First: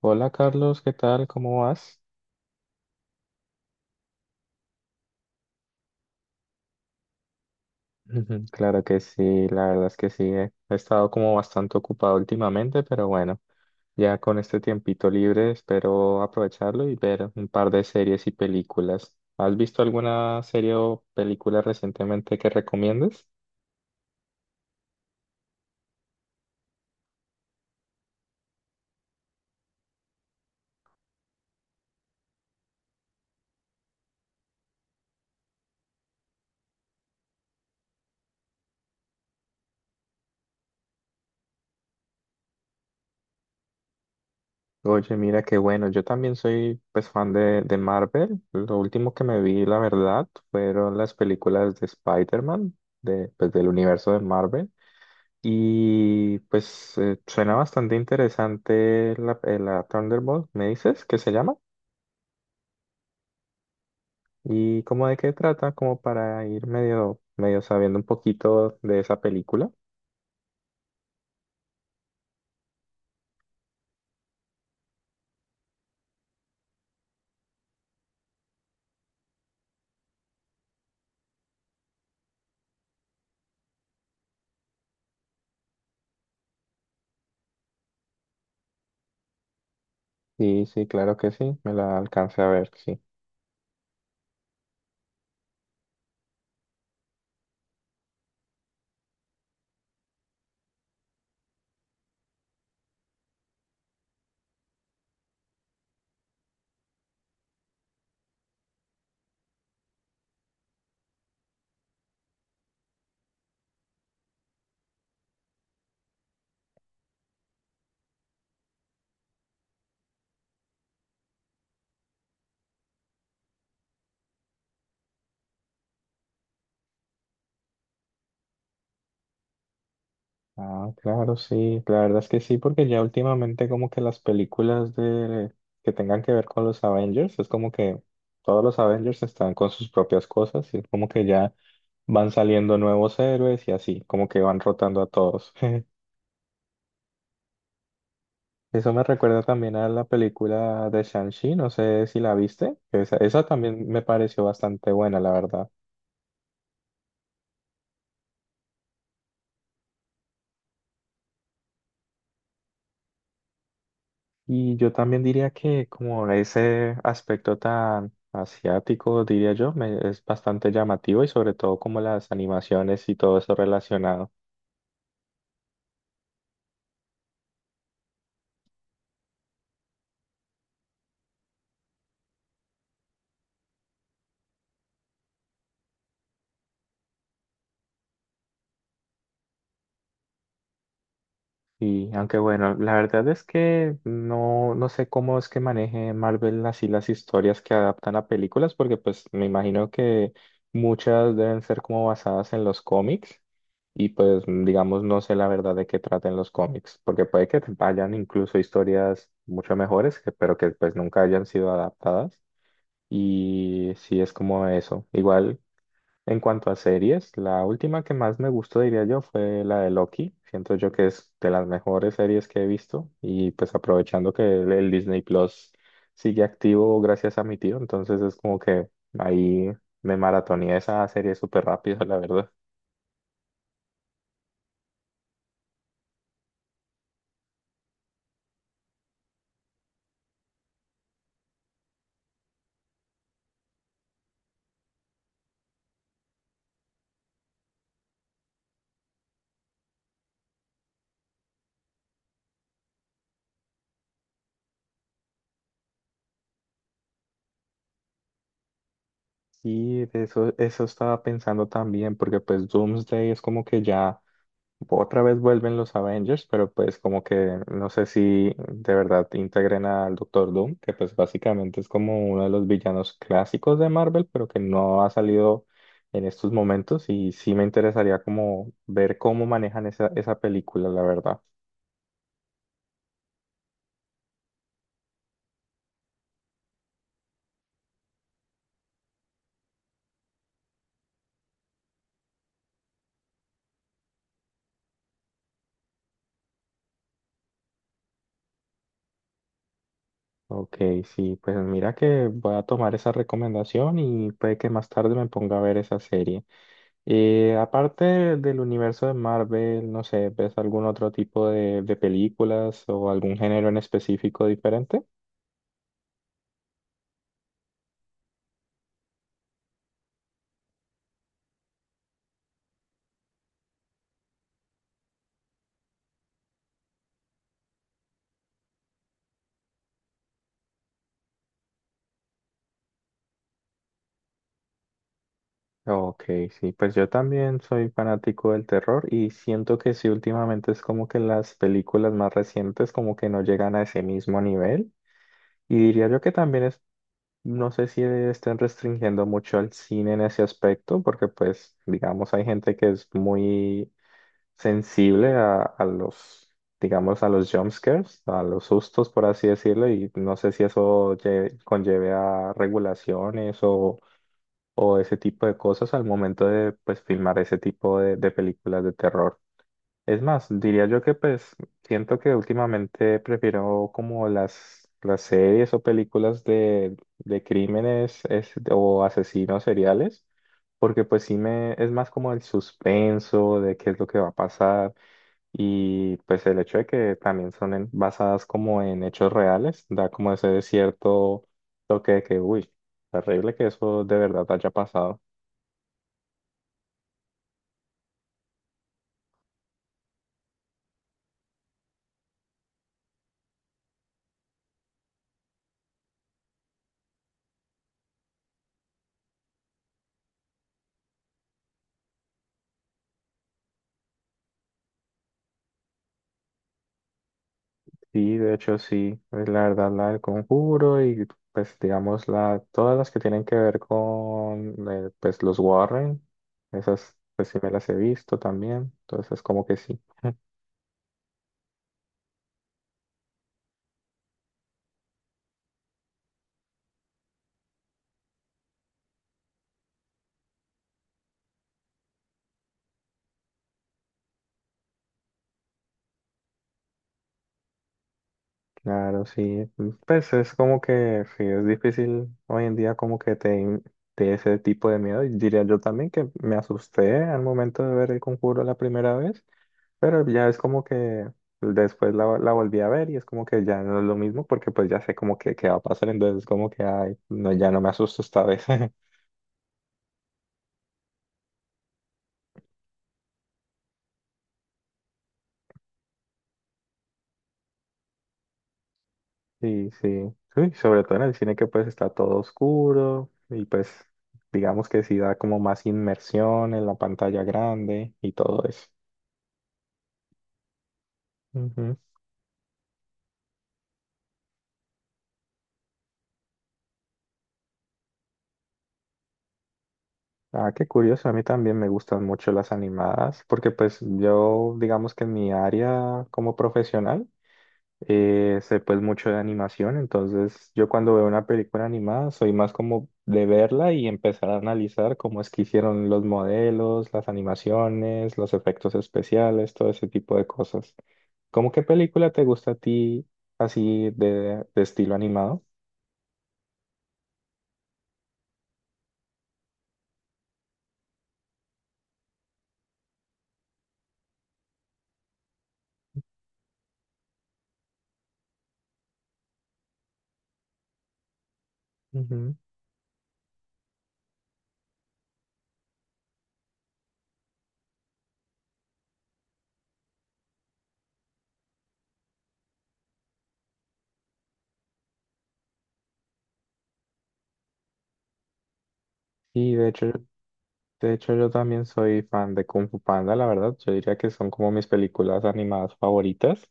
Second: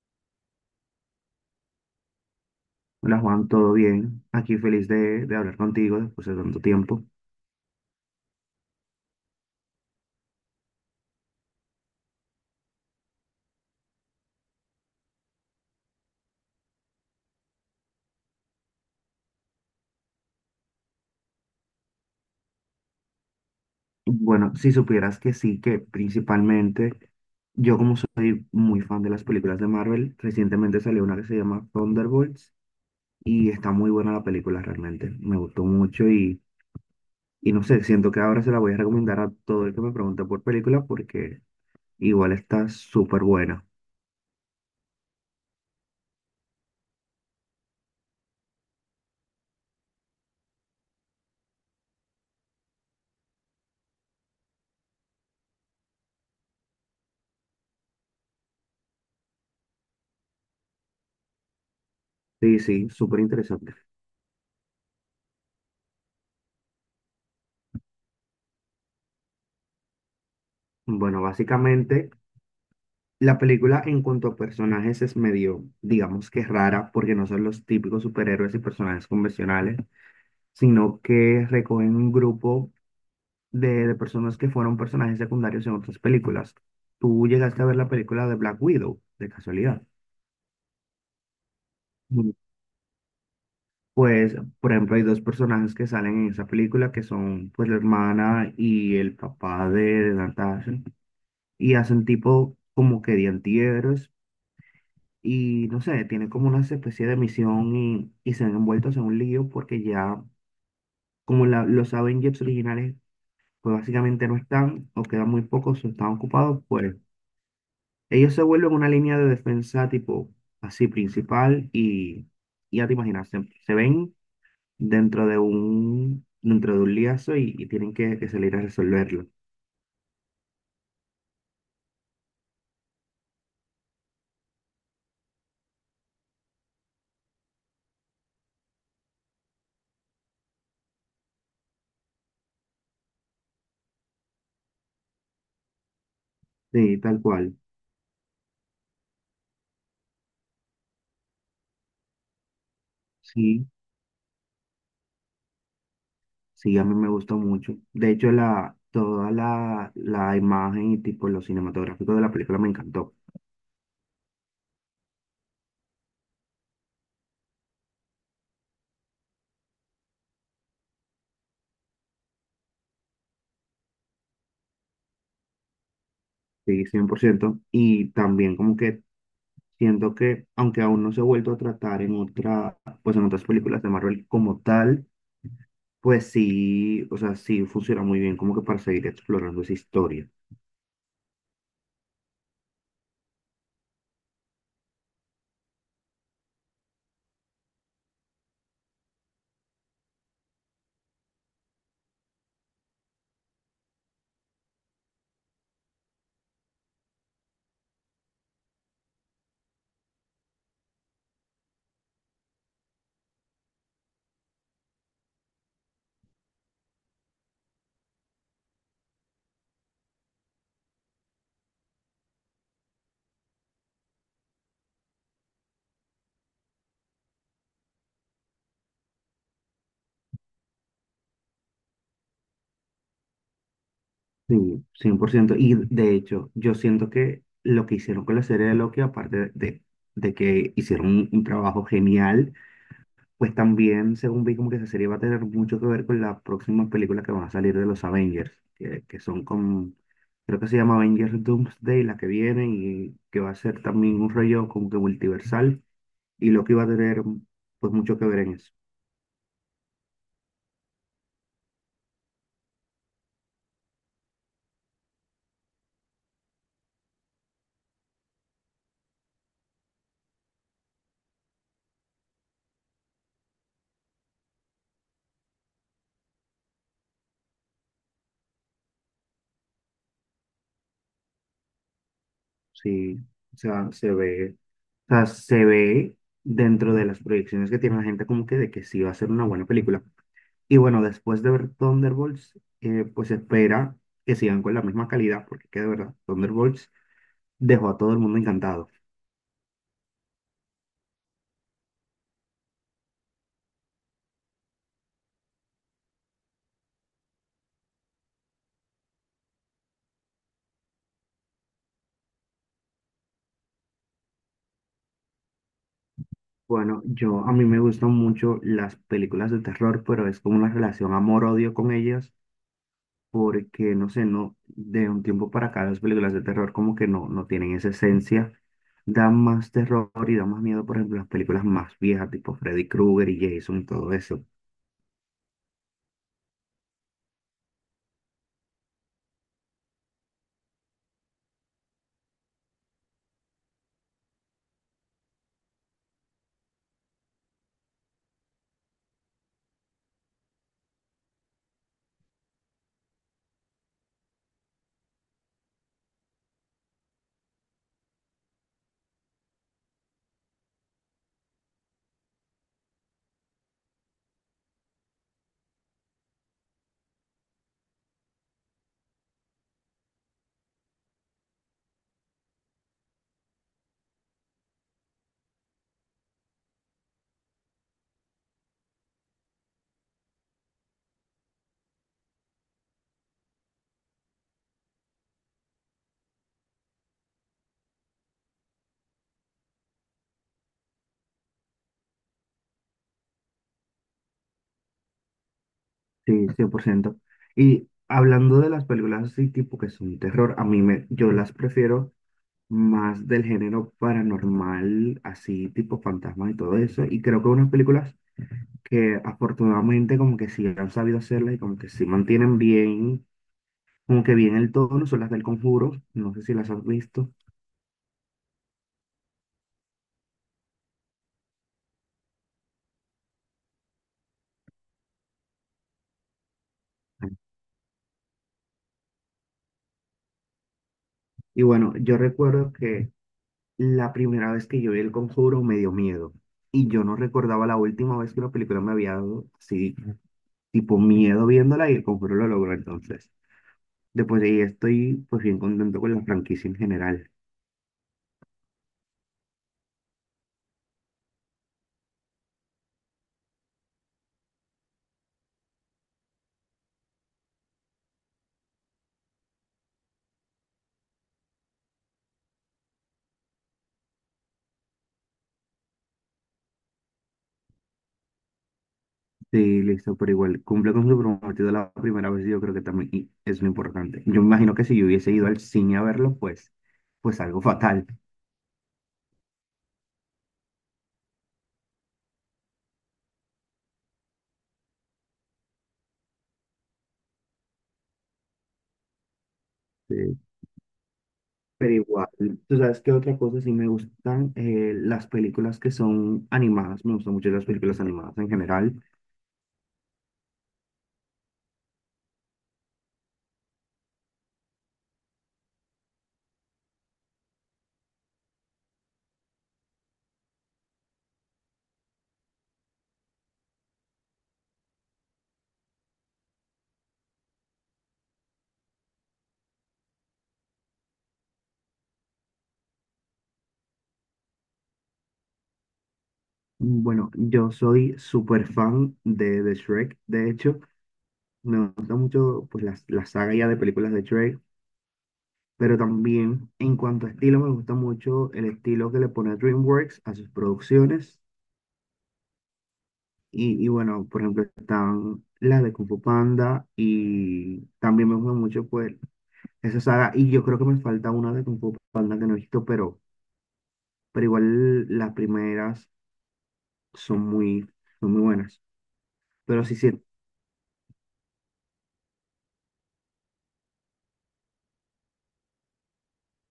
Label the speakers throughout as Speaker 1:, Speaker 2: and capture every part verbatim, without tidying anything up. Speaker 1: Hola Carlos, ¿qué tal? ¿Cómo vas?
Speaker 2: Hola Juan, ¿todo bien? Aquí feliz de, de hablar contigo después de tanto tiempo.
Speaker 1: Ujú, claro que sí, la verdad es que sí. eh. He estado como bastante ocupado últimamente, pero bueno, ya con este tiempito libre espero aprovecharlo y ver un par de series y películas. ¿Has visto alguna serie o película recientemente que recomiendes?
Speaker 2: Bueno, si supieras que sí, que principalmente yo como soy muy fan de las películas de Marvel, recientemente salió una que se llama Thunderbolts y está muy buena la película realmente. Me gustó mucho y, y no sé, siento que ahora se la voy a recomendar a todo el que me pregunte por película porque igual está súper buena.
Speaker 1: Oye, mira qué bueno, yo también soy pues fan de, de Marvel. Lo último que me vi, la verdad, fueron las películas de Spider-Man, de, pues, del universo de Marvel. Y pues eh, suena bastante interesante la, eh, la Thunderbolt. ¿Me dices qué se llama?
Speaker 2: Sí, sí, súper interesante.
Speaker 1: ¿Y cómo de qué trata? Como para ir medio, medio sabiendo un poquito de esa película.
Speaker 2: Bueno, básicamente la película en cuanto a personajes es medio, digamos que rara, porque no son los típicos superhéroes y personajes convencionales, sino que recogen un grupo de, de personas que fueron personajes secundarios en otras películas. ¿Tú llegaste a ver la película de Black Widow, de casualidad?
Speaker 1: Sí, sí, claro que sí, me la
Speaker 2: Mm.
Speaker 1: alcancé a ver, sí.
Speaker 2: Pues, por ejemplo, hay dos personajes que salen en esa película, que son pues la hermana y el papá de, de Natasha, y hacen tipo como que de antihéroes y no sé, tienen como una especie de misión y, y se han envueltos en un lío porque ya, como la- los Avengers originales, pues básicamente no están o quedan muy pocos o están ocupados, pues ellos se vuelven una línea de defensa tipo así principal y y ya te imaginas, se, se ven dentro de un, dentro de un liazo y, y tienen que, que salir a resolverlo.
Speaker 1: Ah, claro, sí, la verdad es que sí, porque ya últimamente como que las películas de que tengan que ver con los Avengers, es como que todos los Avengers están con sus propias cosas y es como que ya van saliendo nuevos héroes y así, como que van rotando a todos.
Speaker 2: Sí, tal cual.
Speaker 1: Eso me recuerda también a la película de Shang-Chi, no sé si la viste, esa, esa
Speaker 2: Sí.
Speaker 1: también me pareció bastante buena, la verdad.
Speaker 2: Sí, a mí me gustó mucho. De hecho, la, toda la, la imagen y tipo lo cinematográfico de la película me encantó.
Speaker 1: Y yo también diría que como ese aspecto tan asiático, diría yo, me- es bastante llamativo y sobre todo como las animaciones y todo eso relacionado.
Speaker 2: Sí, cien por ciento. Y también como que siento que, aunque aún no se ha vuelto a tratar en otra, pues en otras películas de Marvel como tal, pues sí, o sea, sí funciona muy bien como que para seguir explorando esa historia.
Speaker 1: Y aunque bueno, la verdad es que no, no sé cómo es que maneje Marvel así las historias que adaptan a películas, porque pues me imagino que muchas deben ser como basadas en los cómics y pues digamos no sé la verdad de qué traten los cómics, porque puede que vayan incluso historias mucho mejores, que- pero que pues nunca hayan sido adaptadas. Y sí es como eso. Igual en cuanto a series, la última que más me gustó, diría yo, fue la de Loki. Siento yo que es de las mejores series que he visto y pues aprovechando que el, el Disney Plus sigue activo gracias a mi tío, entonces es como que ahí me maratoneé esa serie súper rápido, la verdad.
Speaker 2: Sí, cien por ciento. Y de hecho, yo siento que lo que hicieron con la serie de Loki, aparte de, de que hicieron un, un trabajo genial, pues también, según vi, como que esa serie va a tener mucho que ver con las próximas películas que van a salir de los Avengers, que, que son con, creo que se llama Avengers Doomsday, la que viene, y que va a ser también un rollo como que multiversal, y lo que va a tener pues mucho que ver en eso.
Speaker 1: Sí, de eso, eso estaba pensando también, porque pues Doomsday es como que ya otra vez vuelven los Avengers, pero pues como que no sé si de verdad integren al Doctor Doom, que pues básicamente es como uno de los villanos clásicos de Marvel, pero que no ha salido en estos momentos y sí me interesaría como ver cómo manejan esa, esa película, la verdad.
Speaker 2: Sí, o sea, se ve, o sea, se ve dentro de las proyecciones que tiene la gente como que de que sí va a ser una buena película. Y bueno, después de ver Thunderbolts, eh, pues se espera que sigan con la misma calidad, porque que de verdad, Thunderbolts dejó a todo el mundo encantado.
Speaker 1: Ok, sí, pues mira que voy a tomar esa recomendación y puede que más tarde me ponga a ver esa serie. Y aparte del universo de Marvel, no sé, ¿ves algún otro tipo de, de películas o algún género en específico diferente?
Speaker 2: Bueno, yo a mí me gustan mucho las películas de terror, pero es como una relación amor-odio con ellas, porque no sé, no, de un tiempo para acá las películas de terror como que no, no tienen esa esencia, dan más terror y dan más miedo, por ejemplo, las películas más viejas, tipo Freddy Krueger y Jason y todo eso.
Speaker 1: Ok, sí, pues yo también soy fanático del terror y siento que sí, últimamente es como que las películas más recientes como que no llegan a ese mismo nivel. Y diría yo que también es, no sé si estén restringiendo mucho al cine en ese aspecto, porque pues, digamos, hay gente que es muy sensible a, a los, digamos, a los jump scares, a los sustos, por así decirlo, y no sé si eso lle- conlleve a regulaciones o, o ese tipo de cosas al momento de, pues, filmar ese tipo de, de películas de terror. Es más, diría yo que, pues, siento que últimamente prefiero como las, las series o películas de, de crímenes es- o asesinos seriales. Porque pues sí me, es más como el suspenso de qué es lo que va a pasar. Y pues el hecho de que también son en- basadas como en hechos reales, da como ese cierto toque de que, uy, terrible que eso de verdad haya pasado.
Speaker 2: Sí, cien por ciento. Y hablando de las películas así, tipo que son terror, a mí me, yo las prefiero más del género paranormal, así tipo fantasma y todo eso. Y creo que unas películas que afortunadamente como que sí han sabido hacerlas y como que sí mantienen bien, como que bien el tono, son las del Conjuro. No sé si las has visto.
Speaker 1: Sí, de hecho sí, es la verdad la del Conjuro y pues digamos la, todas las que tienen que ver con eh, pues los Warren, esas pues sí me las he visto también, entonces como que sí.
Speaker 2: Y bueno, yo recuerdo que la primera vez que yo vi El Conjuro me dio miedo. Y yo no recordaba la última vez que una película me había dado así, tipo miedo viéndola y El Conjuro lo logró entonces. Después de ahí estoy pues bien contento con la franquicia en general.
Speaker 1: Claro, sí. Pues es como que sí, es difícil hoy en día como que te in- te ese tipo de miedo. Y diría yo también que me asusté al momento de ver el conjuro la primera vez, pero ya es como que después la, la volví a ver y es como que ya no es lo mismo porque pues ya sé como que qué va a pasar, entonces como que ay, no, ya no me asusto esta vez.
Speaker 2: Sí, listo, pero igual cumple con su prometido la primera vez, yo creo que también y es lo importante. Yo me imagino que si yo hubiese ido al cine a verlo, pues, pues algo fatal.
Speaker 1: Sí, sí. Sí, sobre todo en el cine que pues está todo oscuro y pues digamos que sí da como más inmersión en la pantalla grande y todo eso.
Speaker 2: Sí. Pero
Speaker 1: Ujú.
Speaker 2: igual, tú sabes que otra cosa sí me gustan eh, las películas que son animadas, me gustan mucho las películas animadas en general.
Speaker 1: Ah, qué curioso, a mí también me gustan mucho las animadas, porque pues yo, digamos que en mi área como profesional, eh, sé pues mucho de animación, entonces yo cuando veo una película animada soy más como de verla y empezar a analizar cómo es que hicieron los modelos, las animaciones, los efectos especiales, todo ese tipo de cosas. ¿Cómo qué película te gusta a ti así de, de estilo animado?
Speaker 2: Bueno, yo soy súper fan de, de Shrek, de hecho, me gusta mucho pues, la, la saga ya de películas de Shrek, pero también en cuanto a estilo, me gusta mucho el estilo que le pone DreamWorks a sus producciones.
Speaker 1: Ujú.
Speaker 2: Y, y bueno, por ejemplo, están las de Kung Fu Panda y también me gusta mucho pues esa saga. Y yo creo que me falta una de Kung Fu Panda que no he visto, pero, pero igual las primeras son muy, son muy buenas.
Speaker 1: Y
Speaker 2: Pero
Speaker 1: de
Speaker 2: sí,
Speaker 1: hecho
Speaker 2: sí,
Speaker 1: yo De hecho, yo también soy fan de Kung Fu Panda, la verdad. Yo diría que son como mis películas animadas favoritas.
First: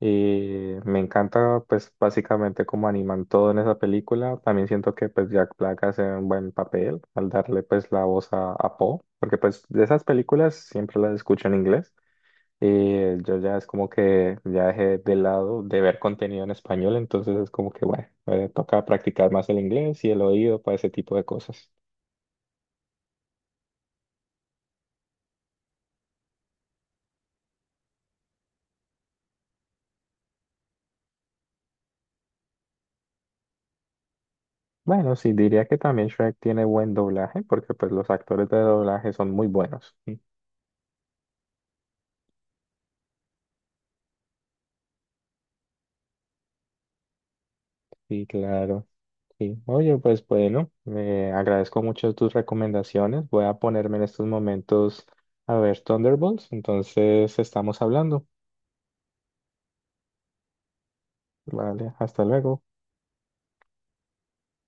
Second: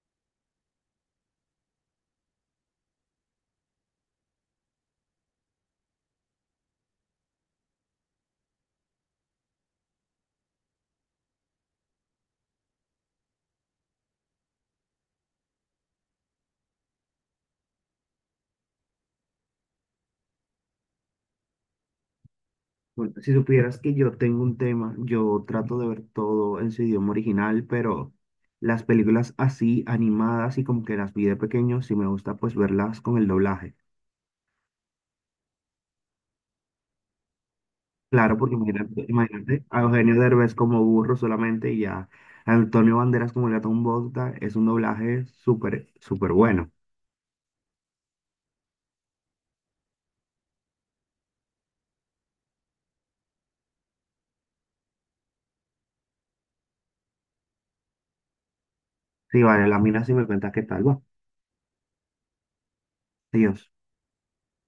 Speaker 1: Y me encanta, pues, básicamente cómo animan todo en esa película. También siento que, pues, Jack Black hace un buen papel al darle, pues, la voz a, a Poe. Porque, pues, de esas películas siempre las escucho en inglés. Y yo ya es como que ya dejé de lado de ver contenido en español. Entonces es como que, bueno, eh, toca practicar más el inglés y el oído para ese tipo de cosas.
Speaker 2: bueno, si supieras que yo tengo un tema, yo trato de ver todo en su idioma original, pero las películas así, animadas y como que las vi de pequeño, sí me gusta pues verlas con el doblaje.
Speaker 1: Bueno, sí, diría que también Shrek tiene buen doblaje, porque pues los
Speaker 2: Claro,
Speaker 1: actores
Speaker 2: porque
Speaker 1: de
Speaker 2: imagínate,
Speaker 1: doblaje son muy
Speaker 2: imagínate a
Speaker 1: buenos.
Speaker 2: Eugenio
Speaker 1: Sí,
Speaker 2: Derbez como burro solamente y a Antonio Banderas como el Gatón Bogta, es un doblaje súper, súper bueno.
Speaker 1: sí, claro. Sí. Oye, pues bueno, me agradezco mucho tus recomendaciones. Voy a ponerme en estos momentos a ver Thunderbolts, entonces estamos hablando.
Speaker 2: Sí, vale, la mina si me cuentas qué tal va.
Speaker 1: Vale, hasta luego.
Speaker 2: Adiós.